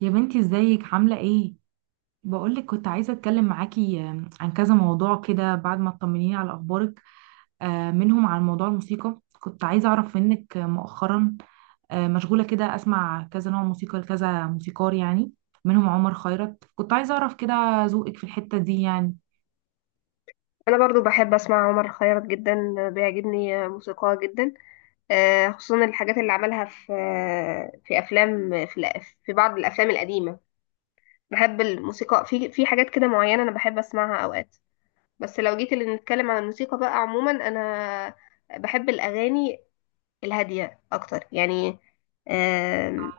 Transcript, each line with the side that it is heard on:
right: يا بنتي، ازيك عاملة ايه؟ بقولك كنت عايزة اتكلم معاكي عن كذا موضوع كده بعد ما تطمنيني على اخبارك. منهم عن موضوع الموسيقى كنت عايزة اعرف منك مؤخرا مشغولة كده، اسمع كذا نوع موسيقى لكذا موسيقار يعني، منهم عمر خيرت. كنت عايزة اعرف كده ذوقك في الحتة دي يعني.
left: انا برضو بحب اسمع عمر خيرت جدا. بيعجبني موسيقاه جدا. خصوصا الحاجات اللي عملها في افلام في بعض الافلام القديمه. بحب الموسيقى في حاجات كده معينه، انا بحب اسمعها اوقات. بس لو جيت اللي نتكلم عن الموسيقى بقى عموما، انا بحب الاغاني الهاديه اكتر يعني. آم،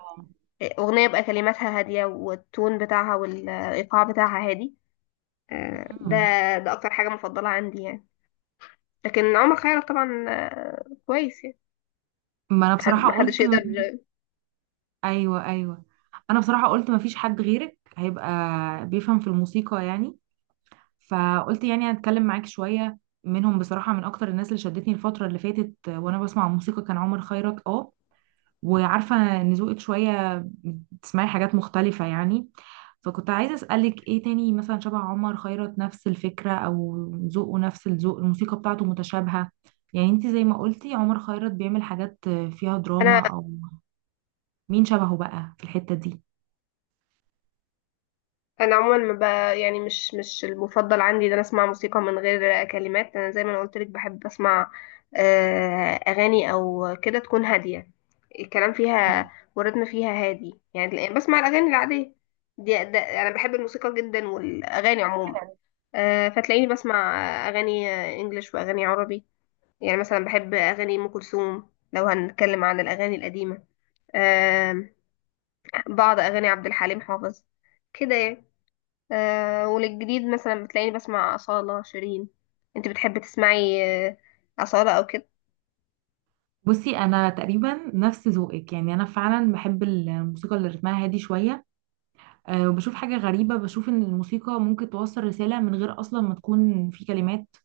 left: اغنيه بقى كلماتها هاديه والتون بتاعها والايقاع بتاعها هادي، ده
right: مم.
left: اكتر حاجه مفضله عندي يعني. لكن عمر خيرت طبعا كويس يعني.
right: ما انا
left: حد
right: بصراحة
left: ما حدش
right: قلت.
left: يقدر.
right: ايوه، ايوه. انا بصراحة قلت ما فيش حد غيرك هيبقى بيفهم في الموسيقى يعني. فقلت يعني هتكلم معاك شوية. منهم بصراحة من أكتر الناس اللي شدتني الفترة اللي فاتت وأنا بسمع موسيقى كان عمر خيرت. اه وعارفة إن ذوقك شوية بتسمعي حاجات مختلفة يعني. فكنت عايزة أسألك إيه تاني مثلا شبه عمر خيرت، نفس الفكرة أو ذوقه، نفس الذوق. الموسيقى بتاعته متشابهة. يعني انت زي ما قلتي عمر خيرت بيعمل حاجات فيها
left: انا
right: دراما، أو مين شبهه بقى في الحتة دي.
left: انا عموما ما ب... يعني مش المفضل عندي ان انا اسمع موسيقى من غير كلمات. انا زي ما انا قلت لك بحب اسمع اغاني او كده تكون هاديه، الكلام
right: مم.
left: فيها والريتم فيها هادي، يعني بسمع الاغاني العاديه ده انا بحب الموسيقى جدا والاغاني عموما. فتلاقيني بسمع اغاني انجليش واغاني عربي. يعني مثلا بحب اغاني ام كلثوم لو هنتكلم عن الاغاني القديمه. آم، بعض أغاني عبد الحليم حافظ كده يعني. وللجديد مثلا بتلاقيني بسمع أصالة شيرين. انت بتحبي تسمعي أصالة أو كده؟
right: بصي، انا تقريبا نفس ذوقك يعني. انا فعلا بحب الموسيقى اللي رتمها هادي شويه. وبشوف حاجة غريبة، بشوف إن الموسيقى ممكن توصل رسالة من غير أصلا ما تكون في كلمات.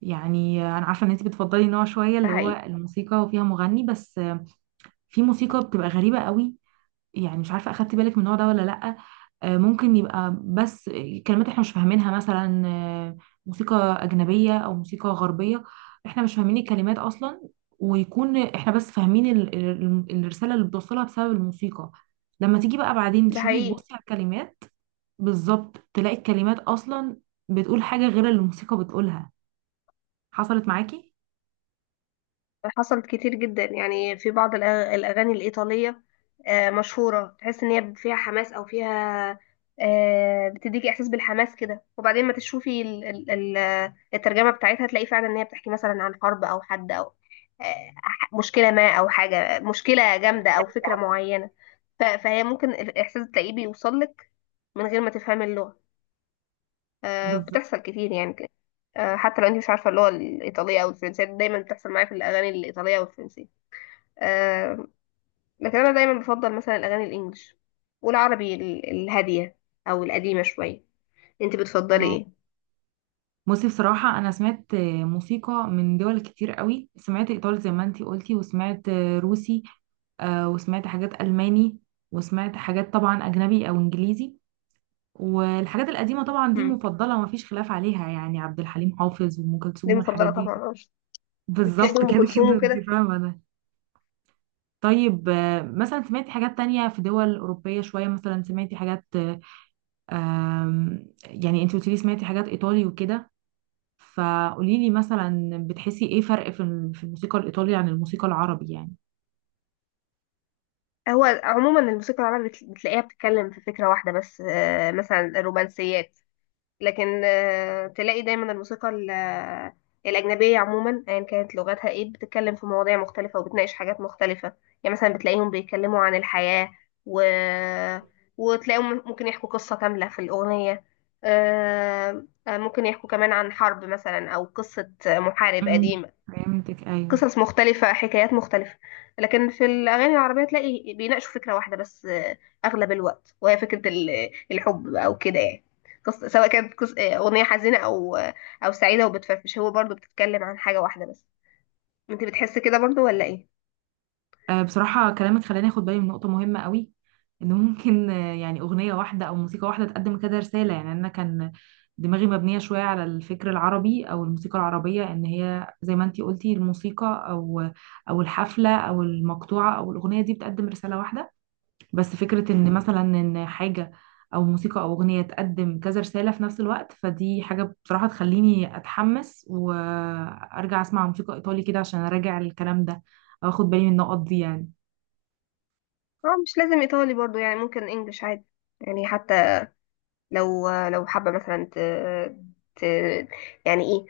right: يعني أنا عارفة إن أنت بتفضلي نوع شوية
left: ده
right: اللي هو
left: حقيقي.
right: الموسيقى وفيها مغني بس. في موسيقى بتبقى غريبة قوي. يعني مش عارفة أخدت بالك من النوع ده ولا لأ. ممكن يبقى بس كلمات إحنا مش فاهمينها، مثلا موسيقى أجنبية أو موسيقى غربية. إحنا مش فاهمين الكلمات أصلا، ويكون إحنا بس فاهمين الرسالة اللي بتوصلها بسبب الموسيقى. لما تيجي بقى بعدين
left: ده
right: تشوفي،
left: حقيقي.
right: تبصي على الكلمات بالظبط، تلاقي الكلمات اصلا بتقول حاجه غير اللي الموسيقى بتقولها. حصلت معاكي.
left: حصلت كتير جدا يعني في بعض الأغاني الإيطالية مشهورة، تحس إن هي فيها حماس أو فيها بتديكي إحساس بالحماس كده، وبعدين ما تشوفي الترجمة بتاعتها تلاقي فعلا إن هي بتحكي مثلا عن حرب أو حد أو مشكلة ما أو حاجة مشكلة جامدة أو فكرة معينة. فهي ممكن الإحساس تلاقيه بيوصلك من غير ما تفهمي اللغة.
right: بالظبط.
left: بتحصل كتير يعني كده. حتى لو انت مش عارفه اللغه الايطاليه او الفرنسيه، دايما بتحصل معايا في الاغاني الايطاليه والفرنسيه. آه، لكن انا دايما بفضل مثلا الاغاني الانجليش والعربي الهاديه او القديمه شويه. انت بتفضلي
right: اه.
left: ايه؟
right: بصي، بصراحه انا سمعت موسيقى من دول كتير قوي. سمعت ايطالي زي ما انتي قلتي، وسمعت روسي، وسمعت حاجات الماني، وسمعت حاجات طبعا اجنبي او انجليزي. والحاجات القديمه طبعا دي
left: امم.
right: مفضله، مفيش خلاف عليها. يعني عبد الحليم حافظ وام
left: دي
right: كلثوم والحاجات
left: مفضله
right: دي.
left: طبعا. بتحب
right: بالظبط
left: ام
right: كده
left: كلثوم
right: كده انتي
left: وكده؟
right: فاهمه. طيب مثلا سمعتي حاجات تانية في دول أوروبية شوية؟ مثلا سمعتي حاجات يعني انت قلتيلي سمعتي حاجات إيطالي وكده. فقوليلي مثلا بتحسي ايه فرق في في الموسيقى الإيطالي عن الموسيقى العربي يعني.
left: هو عموما الموسيقى العربية بتلاقيها بتتكلم في فكره واحده بس، مثلا الرومانسيات. لكن تلاقي دايما الموسيقى الأجنبية عموما أيا كانت لغتها ايه بتتكلم في مواضيع مختلفة وبتناقش حاجات مختلفة. يعني مثلا بتلاقيهم بيتكلموا عن الحياة و... وتلاقيهم ممكن يحكوا قصة كاملة في الأغنية. ممكن يحكوا كمان عن حرب مثلا أو قصة محارب
right: امم
left: قديم.
right: فهمتك، أيوه.
left: قصص مختلفة، حكايات مختلفة. لكن في الأغاني العربية تلاقي بيناقشوا فكرة واحدة بس أغلب الوقت، وهي فكرة الحب أو كده يعني. قصة سواء كانت أغنية حزينة أو أو سعيدة وبتفرفش، هو برضو بتتكلم عن حاجة واحدة بس. أنت بتحس كده برضو ولا إيه؟
right: بصراحة كلامك خلاني اخد بالي من نقطة مهمة قوي. ان ممكن يعني اغنية واحدة او موسيقى واحدة تقدم كده رسالة. يعني انا كان دماغي مبنية شوية على الفكر العربي او الموسيقى العربية، ان هي زي ما انتي قلتي، الموسيقى او الحفلة او المقطوعة او الاغنية دي بتقدم رسالة واحدة. بس فكرة ان مثلا ان حاجة او موسيقى او اغنية تقدم كذا رسالة في نفس الوقت، فدي حاجة بصراحة تخليني اتحمس وارجع اسمع موسيقى ايطالي كده عشان اراجع الكلام ده، او اخد بالي من النقط دي يعني.
left: اه، مش لازم إيطالي برضو. يعني ممكن إنجلش عادي. يعني حتى لو حابة مثلا ت... يعني ايه،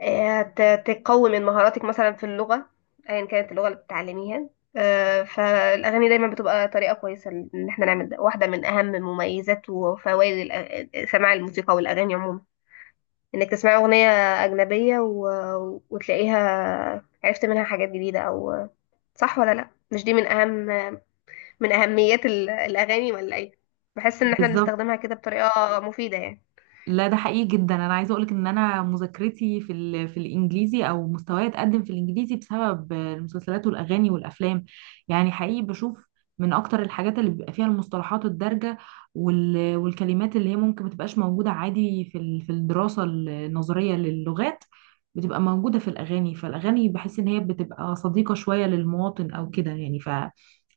left: تقوي من مهاراتك مثلا في اللغة، ايا كانت اللغة اللي بتتعلميها. فالأغاني دايما بتبقى طريقة كويسة إن احنا نعمل ده. واحدة من أهم مميزات وفوائد سماع الموسيقى والأغاني عموما إنك تسمعي أغنية أجنبية وتلاقيها عرفت منها حاجات جديدة أو صح ولا لأ. مش دي من أهم من أهميات الأغاني ولا إيه؟ بحس إن احنا
right: بالظبط.
left: بنستخدمها كده بطريقة مفيدة يعني.
right: لا، ده حقيقي جدا. انا عايزه اقولك ان انا مذاكرتي في في الانجليزي، او مستواي اتقدم في الانجليزي بسبب المسلسلات والاغاني والافلام. يعني حقيقي بشوف من اكتر الحاجات اللي بيبقى فيها المصطلحات الدارجه والكلمات اللي هي ممكن ما تبقاش موجوده عادي في في الدراسه النظريه للغات، بتبقى موجوده في الاغاني. فالاغاني بحس ان هي بتبقى صديقه شويه للمواطن او كده يعني.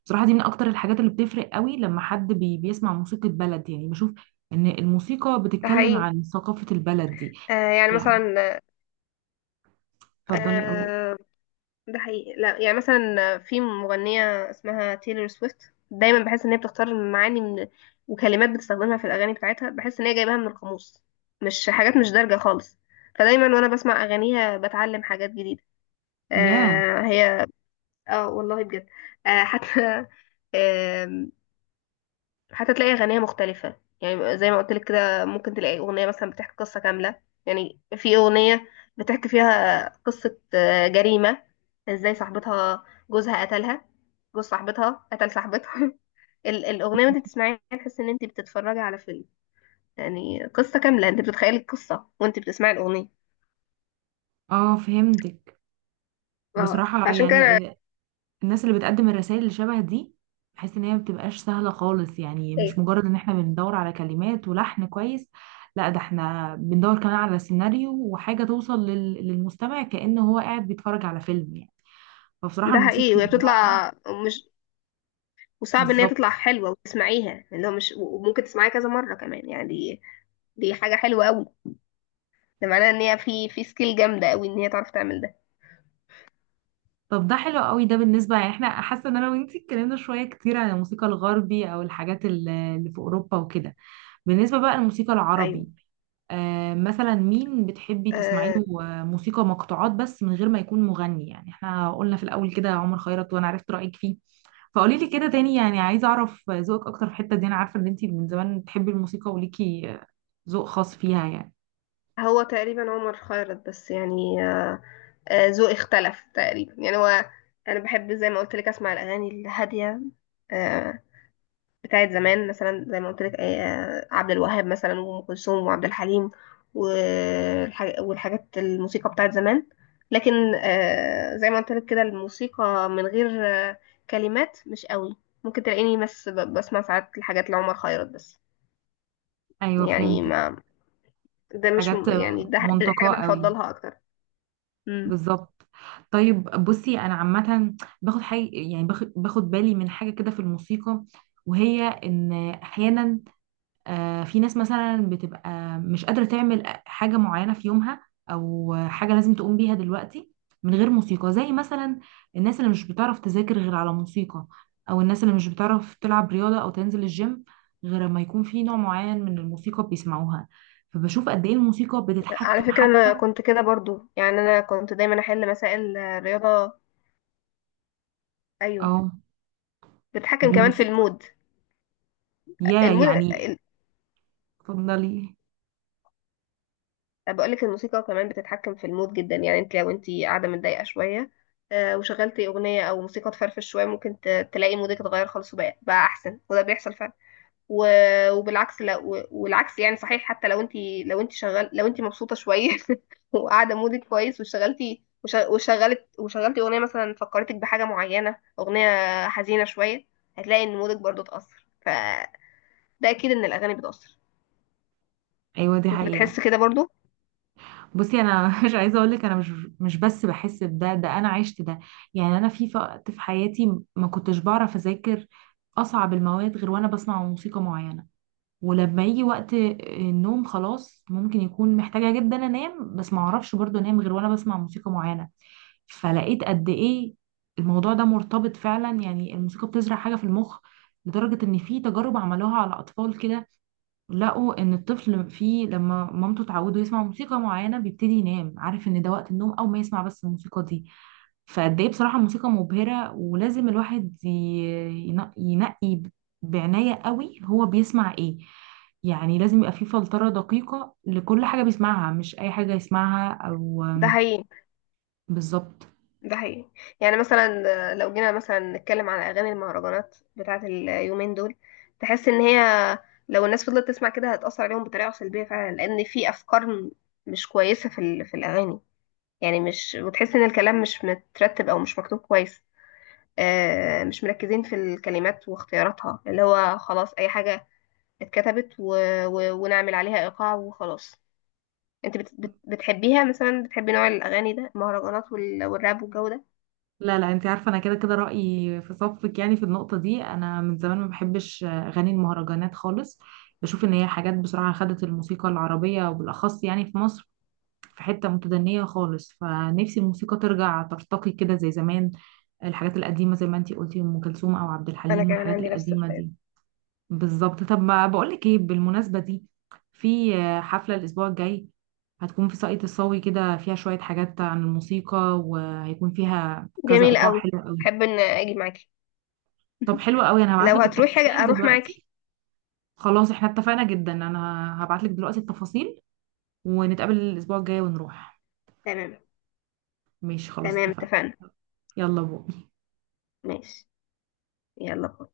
right: بصراحة دي من أكتر الحاجات اللي بتفرق قوي لما حد بيسمع موسيقى بلد، يعني بشوف ان الموسيقى
left: ده
right: بتتكلم
left: حقيقي.
right: عن ثقافة البلد دي.
left: يعني
right: يعني،
left: مثلا.
right: اتفضلي، اه.
left: آه ده حقيقي. لا، يعني مثلا في مغنية اسمها تايلور سويفت، دايما بحس ان هي بتختار معاني من وكلمات بتستخدمها في الاغاني بتاعتها، بحس ان هي جايباها من القاموس، مش حاجات مش دارجة خالص. فدايما وانا بسمع اغانيها بتعلم حاجات جديدة.
right: ياه.
left: هي. اه والله بجد. آه حتى حتى تلاقي أغنية مختلفة، يعني زي ما قلت لك كده ممكن تلاقي أغنية مثلا بتحكي قصة كاملة. يعني في أغنية بتحكي فيها قصة جريمة، ازاي صاحبتها جوزها قتلها. جوز صاحبتها قتل صاحبتها الأغنية وانت بتسمعيها تحس ان انت بتتفرجي على فيلم. يعني قصة كاملة، انت بتتخيلي القصة وانت بتسمعي الأغنية.
right: اه، فهمتك.
left: اه،
right: بصراحة
left: فعشان
right: يعني
left: كده
right: الناس اللي بتقدم الرسائل اللي شبه دي، بحس ان هي ما بتبقاش سهلة خالص. يعني مش
left: ايه.
right: مجرد ان احنا بندور على كلمات ولحن كويس. لا، ده احنا بندور كمان على سيناريو وحاجة توصل للمستمع كأنه هو قاعد بيتفرج على فيلم يعني. فبصراحة
left: ده
right: الموسيقى
left: حقيقي وهي
right: اللي بالنوع ده.
left: بتطلع مش، وصعب ان هي تطلع
right: بالظبط.
left: حلوة وتسمعيها يعني، اللي هو مش، وممكن تسمعيها كذا مرة كمان يعني. دي دي حاجة حلوة قوي. ده معناه ان هي في سكيل جامده قوي ان هي تعرف تعمل ده.
right: طب ده حلو قوي، ده بالنسبة يعني احنا حاسة ان انا وانتي اتكلمنا شوية كتير عن الموسيقى الغربي او الحاجات اللي في اوروبا وكده. بالنسبة بقى للموسيقى
left: ايوه.
right: العربي، آه مثلا مين بتحبي تسمعي
left: آه
right: له؟ موسيقى مقطوعات بس من غير ما يكون مغني. يعني احنا قلنا في الاول كده عمر خيرت، وانا عرفت رأيك فيه. فقولي لي كده تاني، يعني عايزة اعرف ذوقك اكتر في الحتة دي. انا عارفة ان انتي من زمان بتحبي الموسيقى وليكي ذوق خاص فيها يعني.
left: هو تقريبا عمر خيرت بس يعني ذوقي اختلف تقريبا، يعني هو انا بحب زي ما قلت لك اسمع الاغاني الهاديه آه بتاعت زمان، مثلا زي ما قلت لك عبد الوهاب مثلا وام كلثوم وعبد الحليم والحاجات الموسيقى بتاعت زمان. لكن زي ما قلت لك كده الموسيقى من غير كلمات مش قوي. ممكن تلاقيني بس بسمع ساعات الحاجات لعمر خيرت بس،
right: ايوه، فهمت.
left: يعني ما. ده مش
right: حاجات
left: يعني ده الحاجة
right: منتقاه
left: أنا
right: قوي.
left: بفضلها أكتر. امم.
right: بالظبط. طيب بصي، انا عامه باخد حاجه، يعني باخد بالي من حاجه كده في الموسيقى، وهي ان احيانا في ناس مثلا بتبقى مش قادره تعمل حاجه معينه في يومها، او حاجه لازم تقوم بيها دلوقتي من غير موسيقى. زي مثلا الناس اللي مش بتعرف تذاكر غير على موسيقى، او الناس اللي مش بتعرف تلعب رياضه او تنزل الجيم غير ما يكون في نوع معين من الموسيقى بيسمعوها. فبشوف قد ايه الموسيقى
left: على
right: بتتحكم
left: فكرة أنا
right: حتى.
left: كنت كده برضو. يعني أنا كنت دايما أحل مسائل رياضة. أيوه.
right: اه،
left: بتتحكم كمان في
right: بالموسيقى.
left: المود.
right: يا
left: المود
right: يعني، اتفضلي.
left: بقولك الموسيقى كمان بتتحكم في المود جدا. يعني أنت لو أنت قاعدة متضايقة شوية، وشغلتي أغنية أو موسيقى تفرفش شوية، ممكن تلاقي مودك اتغير خالص، وبقى أحسن، وده بيحصل فعلا. وبالعكس. لا، والعكس يعني صحيح. حتى لو أنت، لو أنت شغال، لو أنت مبسوطة شوية وقاعده مودك كويس واشتغلتي وشغلتي اغنيه مثلا، فكرتك بحاجه معينه، اغنيه حزينه شويه، هتلاقي ان مودك برضو اتاثر. فده اكيد ان الاغاني بتاثر.
right: ايوه، دي
left: انت
right: حقيقة.
left: بتحس كده برضو؟
right: بصي انا مش عايزة اقول لك، انا مش بس بحس بده، ده انا عشت ده. يعني انا في وقت في حياتي ما كنتش بعرف اذاكر اصعب المواد غير وانا بسمع موسيقى معينة. ولما يجي وقت النوم، خلاص ممكن يكون محتاجة جدا انام بس ما اعرفش برضو انام غير وانا بسمع موسيقى معينة. فلقيت قد ايه الموضوع ده مرتبط فعلا. يعني الموسيقى بتزرع حاجة في المخ لدرجة ان في تجارب عملوها على اطفال كده، لقوا ان الطفل فيه لما مامته تعوده يسمع موسيقى معينه بيبتدي ينام عارف ان ده وقت النوم، او ما يسمع بس الموسيقى دي. فقد ايه بصراحه موسيقى مبهره. ولازم الواحد ينقي بعنايه قوي هو بيسمع ايه. يعني لازم يبقى فيه فلتره دقيقه لكل حاجه بيسمعها، مش اي حاجه يسمعها
left: ده حقيقي.
right: بالظبط.
left: ده حقيقي. يعني مثلا لو جينا مثلا نتكلم على اغاني المهرجانات بتاعه اليومين دول، تحس ان هي لو الناس فضلت تسمع كده هتاثر عليهم بطريقه سلبيه فعلا، لان في افكار مش كويسه في الاغاني. يعني مش، وتحس ان الكلام مش مترتب او مش مكتوب كويس. مش مركزين في الكلمات واختياراتها، اللي هو خلاص اي حاجة اتكتبت ونعمل عليها ايقاع وخلاص. انت بتحبيها مثلا، بتحبي نوع الاغاني ده، المهرجانات والراب والجو ده؟
right: لا لا، انت عارفه انا كده كده رايي في صفك، يعني في النقطه دي. انا من زمان ما بحبش اغاني المهرجانات خالص. بشوف ان هي حاجات بصراحه خدت الموسيقى العربيه وبالاخص يعني في مصر في حته متدنيه خالص. فنفسي الموسيقى ترجع ترتقي كده زي زمان، الحاجات القديمه زي ما انت قلتي ام كلثوم او عبد
left: انا
right: الحليم
left: كمان
right: والحاجات
left: عندي نفس
right: القديمه
left: الرأي.
right: دي. بالظبط. طب ما بقولك ايه بالمناسبة دي؟ في حفلة الأسبوع الجاي هتكون في ساقية الصاوي كده، فيها شوية حاجات عن الموسيقى وهيكون فيها كذا
left: جميل
right: إيقاع
left: قوي.
right: حلو قوي.
left: احب ان اجي معاكي.
right: طب حلو قوي، أنا
left: لو
right: هبعتلك
left: هتروحي
right: التفاصيل
left: اروح معاكي.
right: دلوقتي. خلاص احنا اتفقنا جدا، أنا هبعتلك دلوقتي التفاصيل ونتقابل الأسبوع الجاي ونروح.
left: تمام.
right: ماشي، خلاص
left: تمام
right: اتفقنا.
left: اتفقنا.
right: يلا بو.
left: ماشي. يلا باي.